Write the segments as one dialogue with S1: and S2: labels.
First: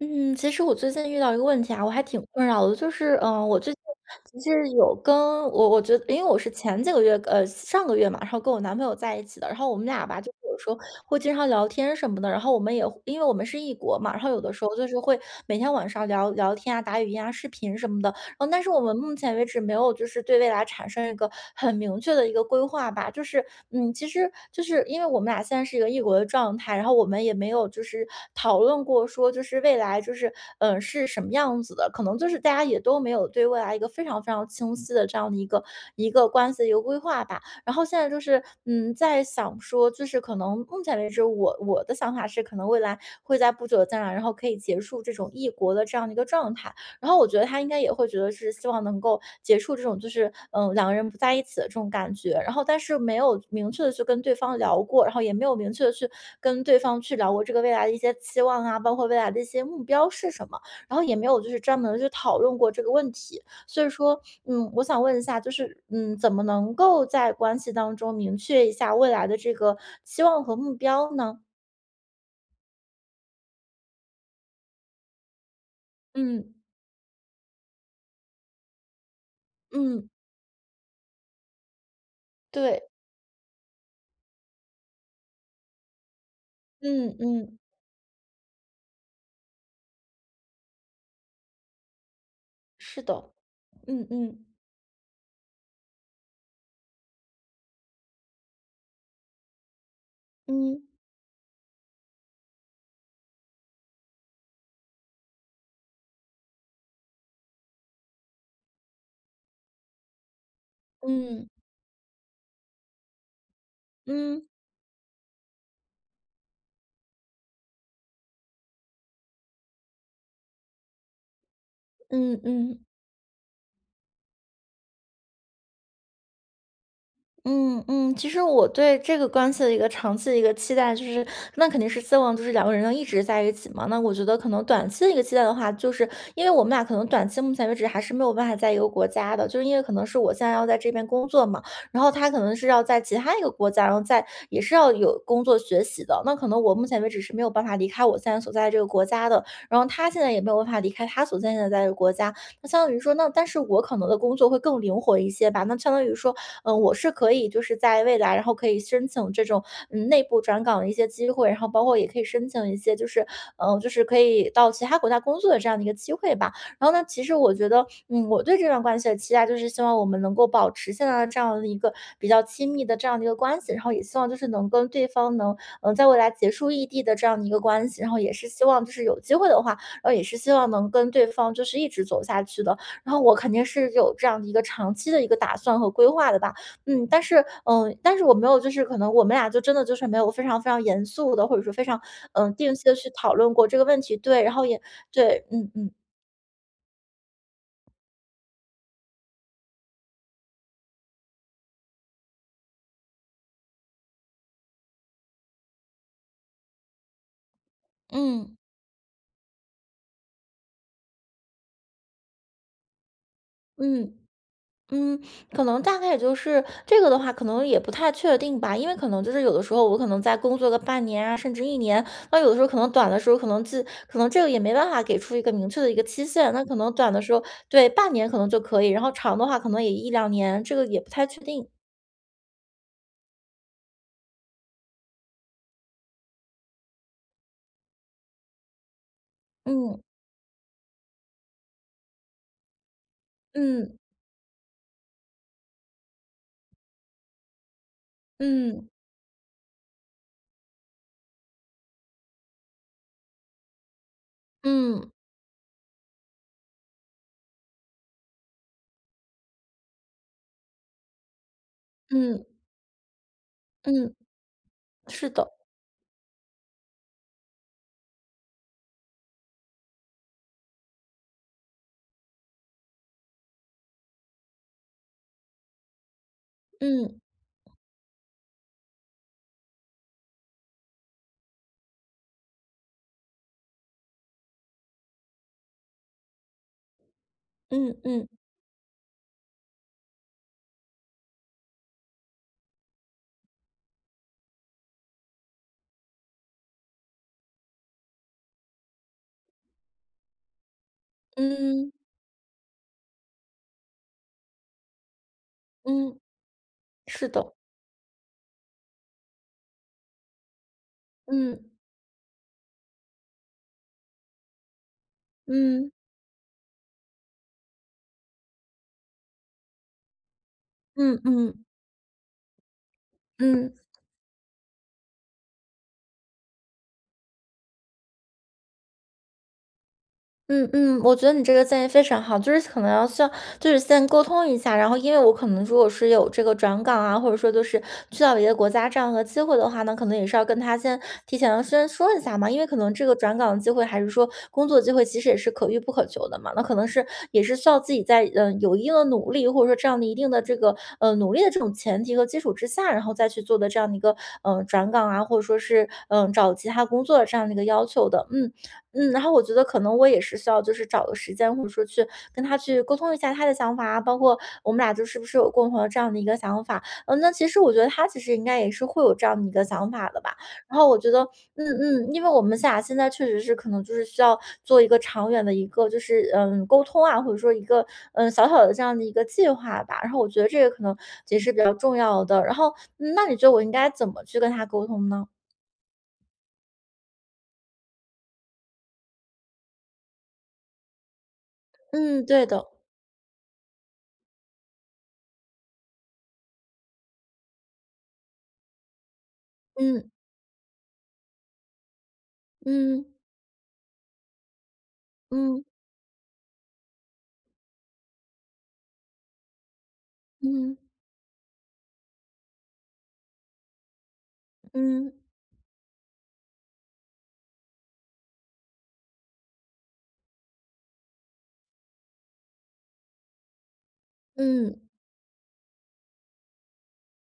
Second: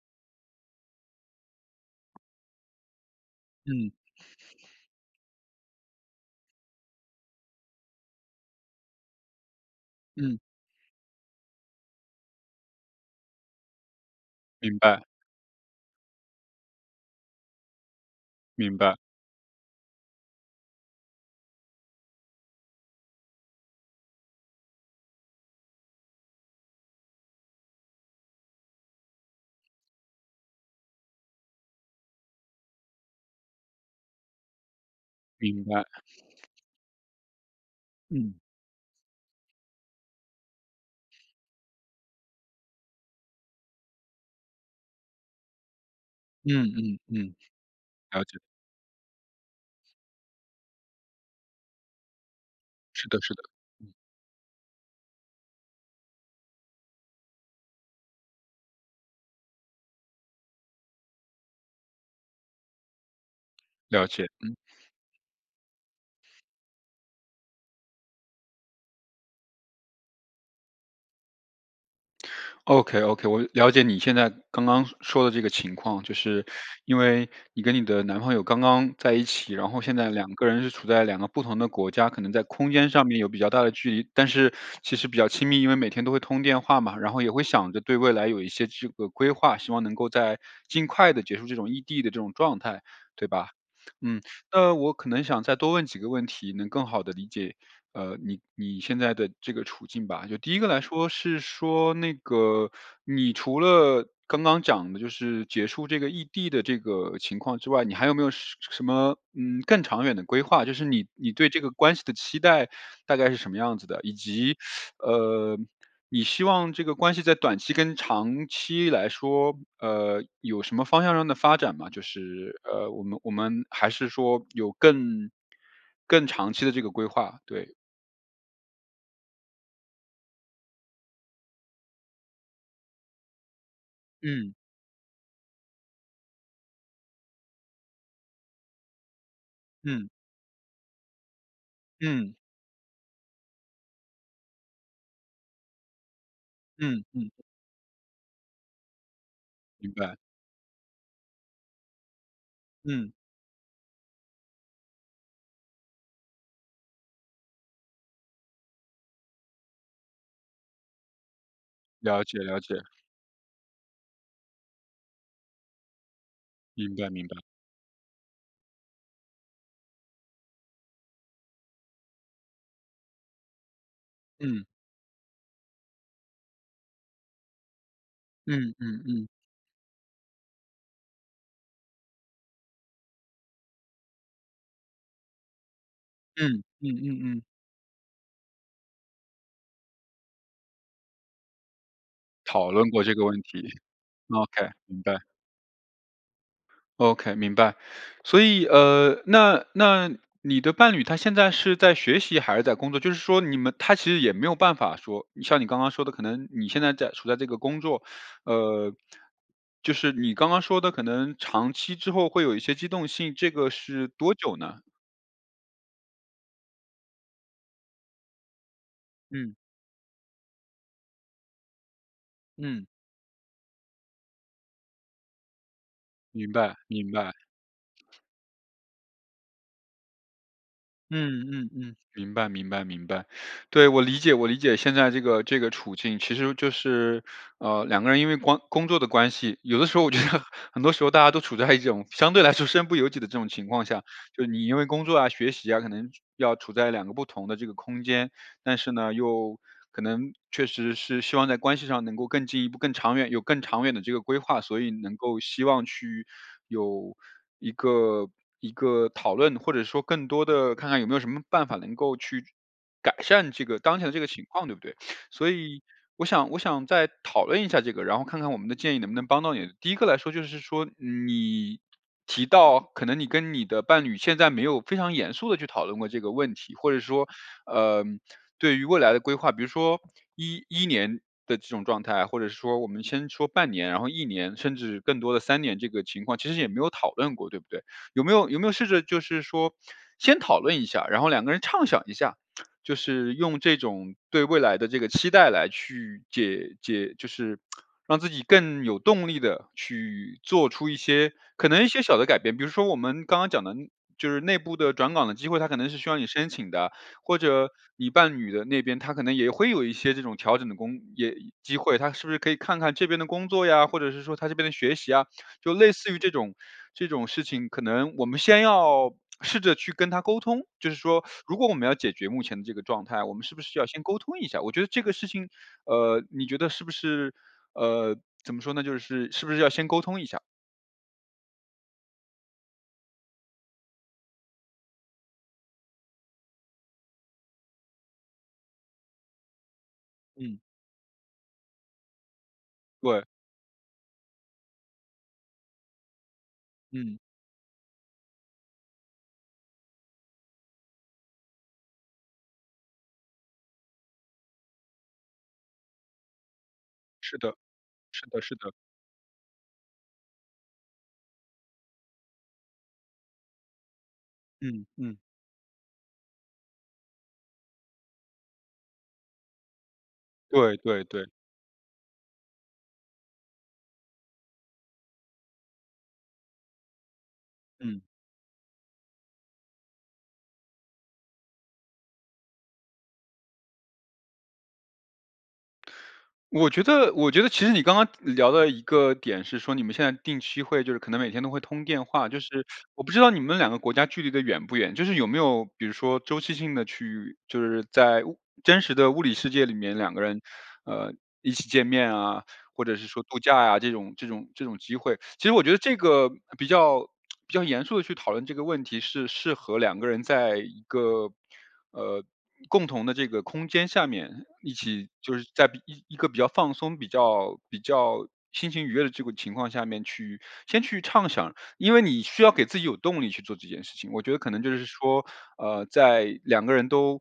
S1: 嗯，其实我最近遇到一个问题啊，我还挺困扰的。就是，呃，我最近
S2: 嗯。
S1: 其实有跟我我觉因为我是前几个月，呃，上个月嘛，然后跟我男朋友在一起的，然后我们俩吧，就
S2: 嗯。
S1: 有时候会经常聊天什么的。然后我们也会因为我们是异国嘛，然后有的时候
S2: 明
S1: 就是
S2: 白。
S1: 会每天晚上聊聊天啊、打语音啊、视频什么的。但是
S2: 明
S1: 我们
S2: 白。
S1: 目前为止没有就是对未来产生一个很明确的一个规划吧。就是，嗯，其实就是因为我们俩现在是一个异国的状态，然后我们也没有就是讨论过，说就是未来就是，呃，是什么样子的，可能就是大家也都没有对未来一个非常非常清晰的这样的一
S2: 明
S1: 个
S2: 白。
S1: 一个关系一个规划吧。然后现在就
S2: 嗯。
S1: 是，嗯，在想说，就是可能目前为止，我我的想法是可能未来会在不久的将来，然后可以结束这种异国的这样一个状
S2: 嗯
S1: 态。
S2: 嗯
S1: 然后我
S2: 嗯。
S1: 觉得他应该也会觉
S2: 了
S1: 得
S2: 解。
S1: 是希望能够结束这种就是，呃，两个人不在一起的这种感觉。然后但是
S2: 是
S1: 没
S2: 的是
S1: 有
S2: 的。
S1: 明确地去跟对方聊过，然后也没有明确地跟对方去聊过这个未来的一些期望啊，包括未来的一些目标是什么，然后也没有就是专门去讨论过这个问题。所以
S2: 了
S1: 说，
S2: 解，嗯。
S1: 嗯，我想问一下，就是，嗯，怎么能够在关系当中明确一下未来的这个期望和目标呢？
S2: OK OK，我了解你现在刚刚说的这个情况，就是
S1: 嗯。
S2: 因为你跟你的男朋友刚刚在一起，然后现在
S1: 嗯。
S2: 两个人是处在两个不同的国家，可能在空
S1: 对。
S2: 间上面有比较大的距离。但是其实比较亲密，因为每天都会通电话嘛，然
S1: 嗯
S2: 后也会
S1: 嗯。
S2: 想着对未来有一些这个规划，希望能够在尽快地结束这种异地的这种状态，
S1: 是
S2: 对
S1: 的，
S2: 吧？
S1: 嗯
S2: 嗯，
S1: 嗯。
S2: 那我可能想再多问几个问题，能更好地理解，呃，你你现在的这个处境吧。就第1个来
S1: 嗯。
S2: 说是说那个，你除了刚刚讲的就是结束这个异地的这个情况之外，你还有没有什什么，嗯，更长远的规划，就是你你
S1: 嗯。
S2: 对这个关系的期待大概是什么样子的？以
S1: 嗯。
S2: 及，呃，你希望这个关系在短期跟长期来说，呃，有什么方向上的发展吗？就
S1: 嗯
S2: 是，
S1: 嗯。
S2: 呃，我们我们还是说有更更长期的这个规划？对。
S1: 嗯嗯，其实我对这个关系的一个长期的一个期待就是那肯定是希望就是两个人一直在一起嘛，那我觉得可
S2: 嗯。
S1: 能短期的一个期待的话，就是因为我们俩可能短期目前为止还是没有办法在一个国家的，就是因为可能
S2: 嗯。
S1: 是我现在要在这边工作嘛，然后他
S2: 嗯。
S1: 可能是要在其他一个国家，然后在也是要有工作学习的。那可能我目前
S2: 嗯
S1: 为止是
S2: 嗯。
S1: 没有办法离开我现在所在这个国家的，然后
S2: 明
S1: 他
S2: 白。
S1: 现在也没有办法离开他所在的国家，那相当于
S2: 嗯。
S1: 说那但是我可能的工作会更灵活一些吧。那相当于说，呃，我是可以就是在未来然后可以申请这种，嗯，内部转岗的一些机会，然后包括也可
S2: 了
S1: 以
S2: 解
S1: 申
S2: 了
S1: 请
S2: 解。
S1: 一些就是呃，就是可以到其他国家工作的这样的一个机会吧。然后
S2: 明
S1: 呢，
S2: 白
S1: 其
S2: 明
S1: 实
S2: 白。
S1: 我觉得，嗯，我对这段关系的期待，就是希望我们能够保持现在的这样的一个比较亲密的这样的一个关系，然后也希望就是
S2: 嗯。
S1: 能跟对方能能在未来结束异地的这样的一个关系，然后也是希
S2: 嗯
S1: 望就
S2: 嗯
S1: 是有
S2: 嗯。
S1: 机会的话，也是希望能跟对方就是一直走下去的。然后我肯定是有这样的一个长期的一个打算和规划的吧。
S2: 嗯嗯
S1: 嗯，
S2: 嗯
S1: 但是
S2: 嗯。
S1: 呃，但是我没有就是可能我们俩就真的就是没有非常非常严肃地，或者说非常，呃，
S2: 讨
S1: 定期
S2: 论
S1: 地
S2: 过
S1: 去
S2: 这个
S1: 讨
S2: 问
S1: 论
S2: 题
S1: 过这个问题对，然后
S2: ，OK，
S1: 也
S2: 明白。
S1: 对，嗯嗯。
S2: OK，明白，所以，呃，那那你的伴侣他现在是在学习还是在工作？就是说你们他其实也没有办法说像你刚刚说的可能你现在在处在这个工作
S1: 嗯。
S2: 呃，就是你刚刚说的可能长期之后会有一些机动性，这个是
S1: 嗯，
S2: 多久呢？
S1: 嗯，可能大概也就是这个的话可能也不太确定吧，因为可能就是有
S2: 嗯。
S1: 的时候我可能在工作个半年啊甚至1年，那有的时候可
S2: 嗯。
S1: 能短的时候可能自可能这个也没办法给出一个明确的一个期
S2: 明
S1: 限。那可
S2: 白
S1: 能短
S2: 明
S1: 的
S2: 白。
S1: 时候对，半年可能就可以，然后长的话可能也1-2年，这个也不太确
S2: 嗯
S1: 定。
S2: 嗯嗯，明白明白明白。对，我理解我理解现在这个这个处境，其实就是，呃，两个人因为光工作的关系，有的时
S1: 嗯。
S2: 候我觉得很多时候大家都处在一种相对来说身不由己的这种情况
S1: 嗯。
S2: 下。就是你因为工作啊学习啊，可能要处在两个不同的这个空间，但
S1: 嗯。
S2: 是呢，又可能确实是希望在关系上能够更进一步更长远有更长远的这个规划，所以
S1: 嗯。
S2: 能够希望去有一个一个讨论，或者说更多的看看有没有什么办法能够去
S1: 嗯。
S2: 改善这个当前的
S1: 嗯，
S2: 这个情况，对不对？
S1: 是
S2: 所
S1: 的。
S2: 以我想我想再讨论一下这个，然后看看我们的建议能不能帮到你。第1个来说就是说你提到可能你跟你的伴侣现在没有非常严肃地去讨论过这个问题，或者
S1: 嗯。
S2: 说，呃，对于未来的规划，比如说一一年的这种状态，或者说我们先说半年，然后1年甚至更多的3年这个情况其实也没有讨论过对不对？
S1: 嗯
S2: 有
S1: 嗯。
S2: 没有有没有试着就是说先讨论一下，然后两个人畅想一下，就是用这种对未来的这个期待来去解解就是 让自己更有动力的去做出一些可能一
S1: 嗯。
S2: 些小的改变比如说我们刚刚讲的就是内部的转岗的机会，它可能是需要
S1: 嗯，
S2: 你申请的，
S1: 是
S2: 或
S1: 的。
S2: 者你伴侣的那边，他可能也会有一些这种调整的工也
S1: 嗯。
S2: 机会。他是不是可以看看这边的工作呀，或者是说他这边的学习啊，就类
S1: 嗯。
S2: 似于这种这种事情，可能我们先要试着去跟他沟通，就是
S1: 嗯
S2: 说如
S1: 嗯。
S2: 果我们要解决目前的这个状态，我们是不
S1: 嗯。
S2: 是要先沟通一下？我觉得这个事情，呃，你觉得是不是呃，怎么说呢？就是是不是要先沟通一下？
S1: 嗯嗯，我觉得你这个建议非常好，就是可能要需要就是先沟通一下。然后因为我可能如果是有这个转岗啊，或者说就是去到别的国家这样的机会的话，那可能也是要
S2: 嗯。
S1: 跟他先提前先说一下嘛，因为可能这个
S2: 对。
S1: 转岗的机会还是说工作机会其实也是可遇不可求的嘛，那可能是
S2: 嗯。
S1: 也是需要自己在有一定的努力，或者说这样的一定的这个，呃，努力的这种前提和基础之下，然后再去做的这样的一个，呃，转岗啊，或者说是，呃，找其他工作这
S2: 是
S1: 样的
S2: 的，
S1: 一个要求
S2: 是
S1: 的。
S2: 的
S1: 嗯
S2: 是的。
S1: 嗯，然后我觉得可能我也是需要就是找个时间，或者说去跟他去沟通一下他的想法啊，包括我们
S2: 嗯
S1: 俩就是
S2: 嗯。
S1: 是不是有共同的这样的一个想法。呃，那其实我觉得他其实应该也是会有这样的一个想法的吧。
S2: 对
S1: 然后我
S2: 对
S1: 觉得，
S2: 对。
S1: 嗯嗯，因为我们俩现在确实是可能就是需要做一个长远的一个就是，呃，沟通啊，或者说一个，
S2: 嗯。
S1: 呃，小小的这样的一个计划吧。然后我觉得这个可能也是比较重要的，然后那你觉得我应该怎么去跟他沟通呢？
S2: 我觉得我觉得其实你刚刚聊的一个点是说你们现在定期会就是可能每天都会通电
S1: 嗯，
S2: 话，就
S1: 对
S2: 是
S1: 的。
S2: 我不知道你们两个国家距离的远不远，就是有没有比如说周期性地去就是在真实的物理世界里面
S1: 嗯。
S2: 两个人，呃，一起见面啊，或者
S1: 嗯。
S2: 是说度假啊，这种这种这种机会。其实我
S1: 嗯。
S2: 觉得这个比较比较严肃地去讨论这个问题是适合两个人在
S1: 嗯。
S2: 一个，呃，共同的这个空间下面一起
S1: 嗯。
S2: 就是在比一个比较放松、比较比较心情愉悦的这个情况下面去先去畅想。因为你需要给自己有动力去做这件事情，我觉得可能就
S1: 嗯。
S2: 是说，呃，在两个人都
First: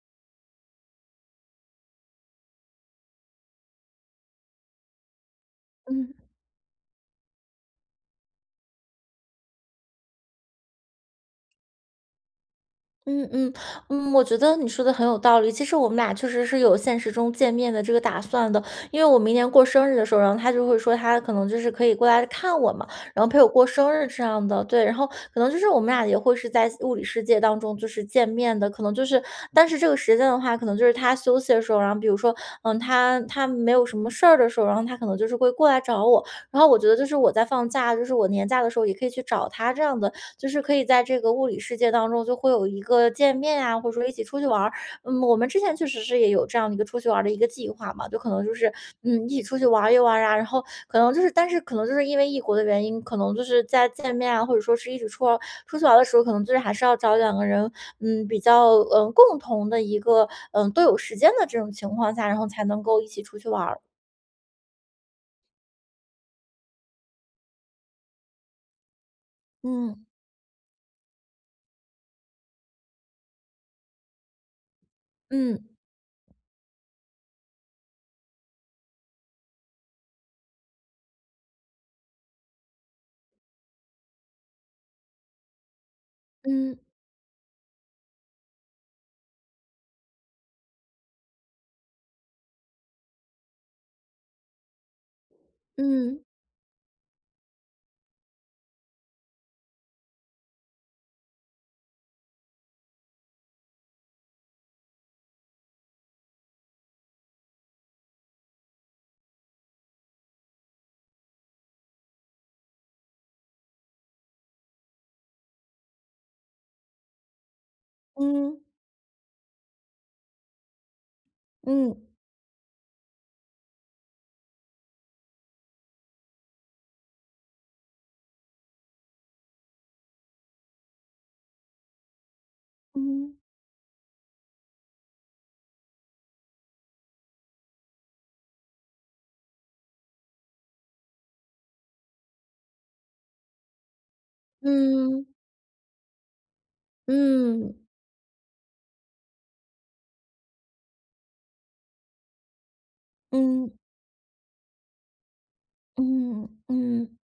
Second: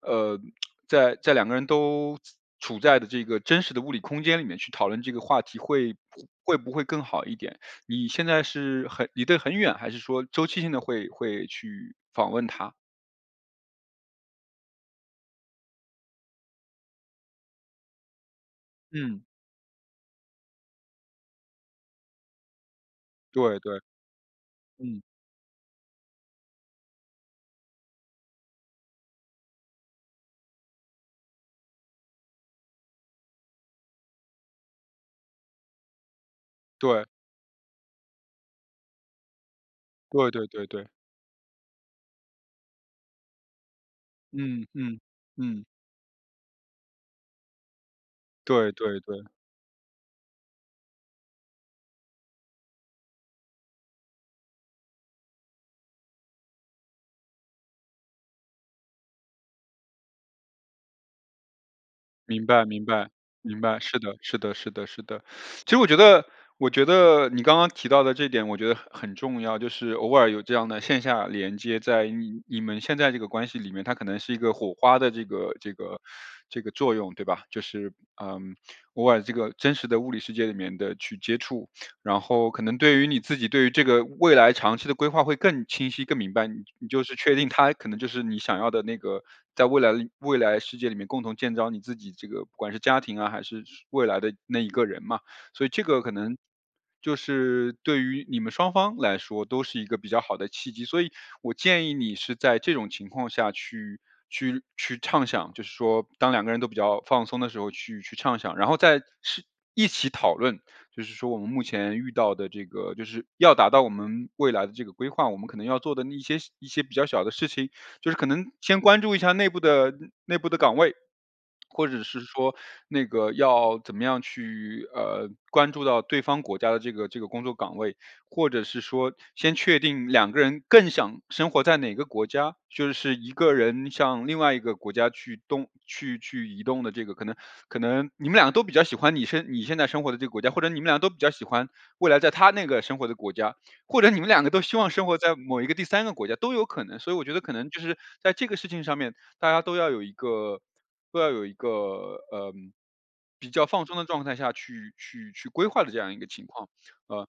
S2: 呃，在在两个人都处在的这个真实的物理空间里面去讨论这个话题会
S1: 嗯。
S2: 会不会更好一点？你现在是很离得很远，还是说周期性地会会去访问他？
S1: 嗯嗯。嗯，我觉得你说得很有道理。其实我们俩确实是有现实中见面的这个打算的，因为我
S2: 嗯。
S1: 明年过生日的时候，然后他就会说，他可能就是可以过来看我嘛，然后陪我
S2: 对
S1: 过
S2: 对。
S1: 生日这样的对，然
S2: 嗯。
S1: 后可能就是我们俩也会是在现物理世界当中，就是见面的。可能就是但是这个时间的话，可能就是他休息的时候然后比如说呃，他他没有什么事儿的时候，然后他可能就是会过来找我，然后我觉得就
S2: 对。
S1: 是我在放假，就是我年假的时候也可以去找他这样的。
S2: 对对
S1: 就是
S2: 对
S1: 可以
S2: 对。
S1: 在这个物理世界当中，就会有一个见面啊，或者说一起出去玩
S2: 嗯
S1: 儿。
S2: 嗯，
S1: 嗯，我们之
S2: 嗯。
S1: 前确实是也有这样的一个出去玩儿的一个计划嘛，就可能就
S2: 对
S1: 是
S2: 对
S1: 嗯，
S2: 对。
S1: 一起出去玩一玩啊，然后可能就是但是可能就是因为异国的原因，可能就是在见面啊，或者说是一直出哦出去玩儿的时候，可能就是还是要找两个人，嗯，比较呃，共同的一个呃，都有时间的这种情况下，然
S2: 明
S1: 后才
S2: 白
S1: 能
S2: 明
S1: 够一
S2: 白，
S1: 起出去
S2: 明
S1: 玩
S2: 白，
S1: 儿。
S2: 是的是的是的是的。其实我觉得我觉得你刚刚提到的这一点，我觉得很很重要，就是
S1: 嗯。
S2: 偶尔有这样的线下连接，在你你们现在这个关系里面，它可能是一个火花的这个
S1: 嗯。
S2: 这个 这个作用，对吧。就是呃，偶尔这个真实的物理世界里面的去接触，然后可能对于你自己，对于这个未来长期的规划会更清晰、更明白。你
S1: 嗯。
S2: 你就是确定，他可能就是你想要的那个，在未来的未来世界里面，共同建造你自己这个不管是家庭啊，还是是未来的那一个人嘛。所以这个可
S1: 嗯。
S2: 能就是对于你们双方来说，都是一个比较好的契机，所以我建议你是在这种情况下去去去畅想，就是说当两个人都比较放松的时候去去畅想，然后再是一起讨论，就是说我们目前遇到的这个就是要达到我们未来的这个规划，我们可能要做的一些一些比较小的事情，就是可能
S1: 嗯。
S2: 先关注一下内部的嗯，内部的岗位。或者
S1: 嗯。
S2: 是说，那个要怎么样去呃，关注到对方国家的这个这个工作岗位，或者是说，先确定两个人更想生活在哪个国家，就是一
S1: 嗯。
S2: 个人向另外一个国家去动去去移动的这个可能可能，你们两个都比较喜欢你现你现在生活的这个国家，或者你们两个都比较喜欢，未来在他那个生活的国家，或者你们两个都希望生活
S1: 嗯。
S2: 在某一个第三个国家，都有可能。所以我觉得可能，就
S1: 嗯。
S2: 是，在这个事情上面，大家都要有一个都要有一个，呃，比较
S1: 嗯。
S2: 放松的状态下，去去去规划的这样一个情
S1: 嗯
S2: 况。
S1: 嗯。
S2: 呃，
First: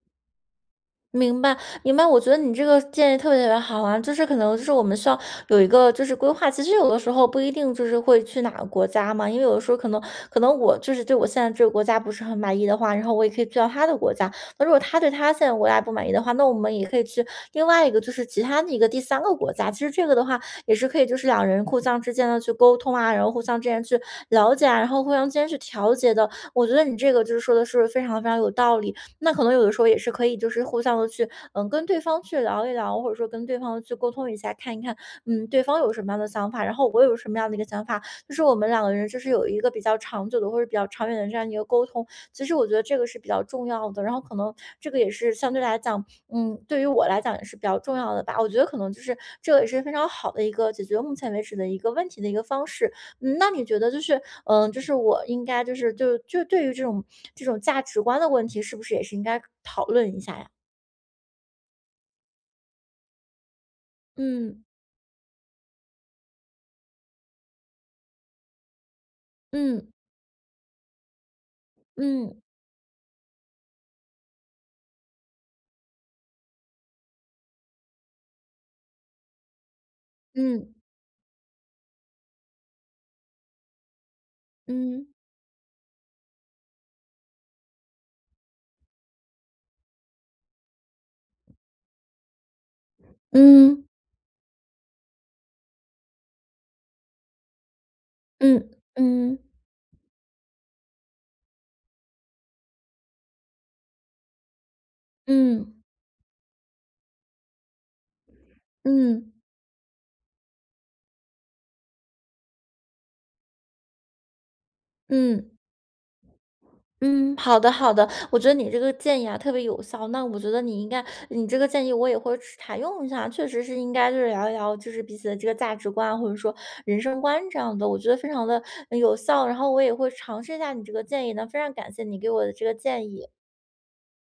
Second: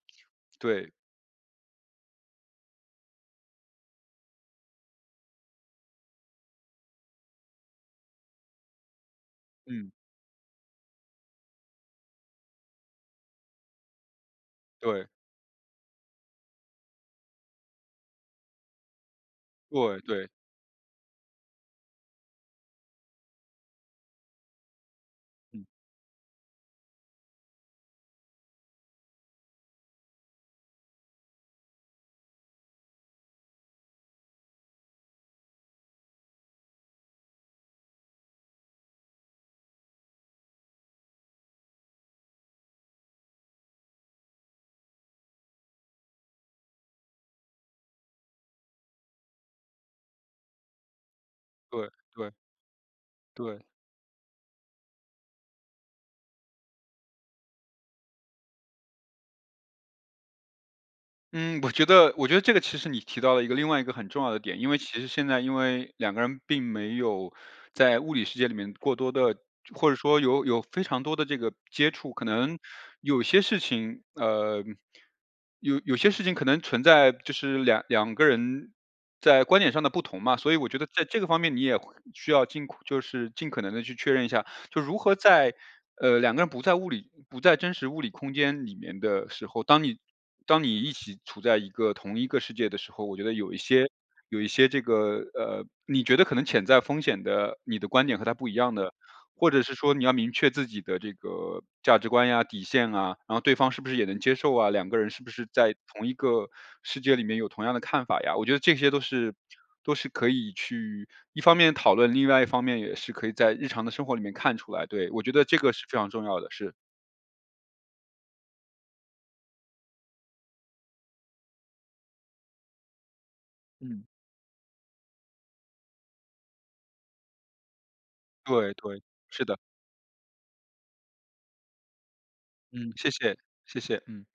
S2: 对。
S1: 明白，明白，我觉得你这个建议特别特别好啊。就是可能就是我们需要有一个就是规划，其实有的时候不一定就是会去哪个国家嘛，因为有的时候可
S2: 嗯。
S1: 能可能我就是对我现在这个国家不是很满意的话，然后我也可以去到他的国家，那如果他
S2: 对。
S1: 对他现在的国家不满意的话，那我们也可以去另外一个就是其它的一个第三个国家。其实
S2: 对
S1: 这个的
S2: 对。
S1: 话也是可以就是两人互相之间地去沟通啊，然后互相之间去了解啊，然后互相之间去
S2: 嗯。
S1: 调节的。我觉得你这个就是说的是非常非常有道理，那可能有的时候也是可以就是互相地去嗯，跟对方去聊一聊或者说跟对方去沟通一下，看一看嗯，对方有什么样的想法。然后我有什么样的一个想法，就是我们两个人就是有一个比较长久的，或者比较长远的这样一个沟通，其实我觉得这个是比较重要的。然后可能，这个也是相对来讲嗯，对于我来讲也是比较重要的吧，我觉得可能就是，这个也是非常好的一个解决目前为止的一
S2: 对，
S1: 个问题的
S2: 对。
S1: 一个方式。嗯，那
S2: 对。
S1: 你觉得，就是呃，就是我应该就是就就对于这种这种价值观的问题，是不是也是应该讨论一下呀？
S2: 嗯，我觉得我觉得这个其实你提到了一个另外一个很重要的点，
S1: 嗯。
S2: 因为其实现在因为两个人并没有在物理世界里面过多地或
S1: 嗯。
S2: 者说有有非常多的这个接触。可
S1: 嗯。
S2: 能有些事情，呃，有有些事情可能存在就是两两个人在观点上的不同嘛，所以我觉
S1: 嗯。
S2: 得在这个方面你也需要尽快就是尽可能地去确认一下。就如
S1: 嗯。
S2: 何在呃，两个人不在物理不在真实物理空间里面的时候，当你当你一起处在一个同一个世界的时候，我觉得有一
S1: 嗯。
S2: 些有一些这个呃，你觉得可能潜在风险的你的观点和他不一
S1: 嗯，
S2: 样的，
S1: 嗯。
S2: 或者是说你要明确自己的这个价值观呀底线啊，然后对方是不是也能接受啊，两个人是不是在
S1: 嗯。
S2: 同一个世界里面有同样的看法呀。我觉得这些都是
S1: 嗯。
S2: 都是可以去，一方面讨论，另外一方面也是可以在日常的生活里面看出来，对。我觉得
S1: 嗯。
S2: 这个是非常重要的事。
S1: 嗯，好的好的，我觉得你这个建议啊，特别有效，那我觉得你应该你这个建议我也会去试采用一下。确实是应
S2: 嗯。
S1: 该就是聊一聊就是彼此的这个价值观，或者说人生观这样的。我觉得非常地，
S2: 对
S1: 嗯，
S2: 对，
S1: 有
S2: 是
S1: 效，然
S2: 的。
S1: 后我也会尝试一下你这个建议的，非常感谢你给我的这个
S2: 嗯，谢
S1: 建议。
S2: 谢，谢谢，嗯。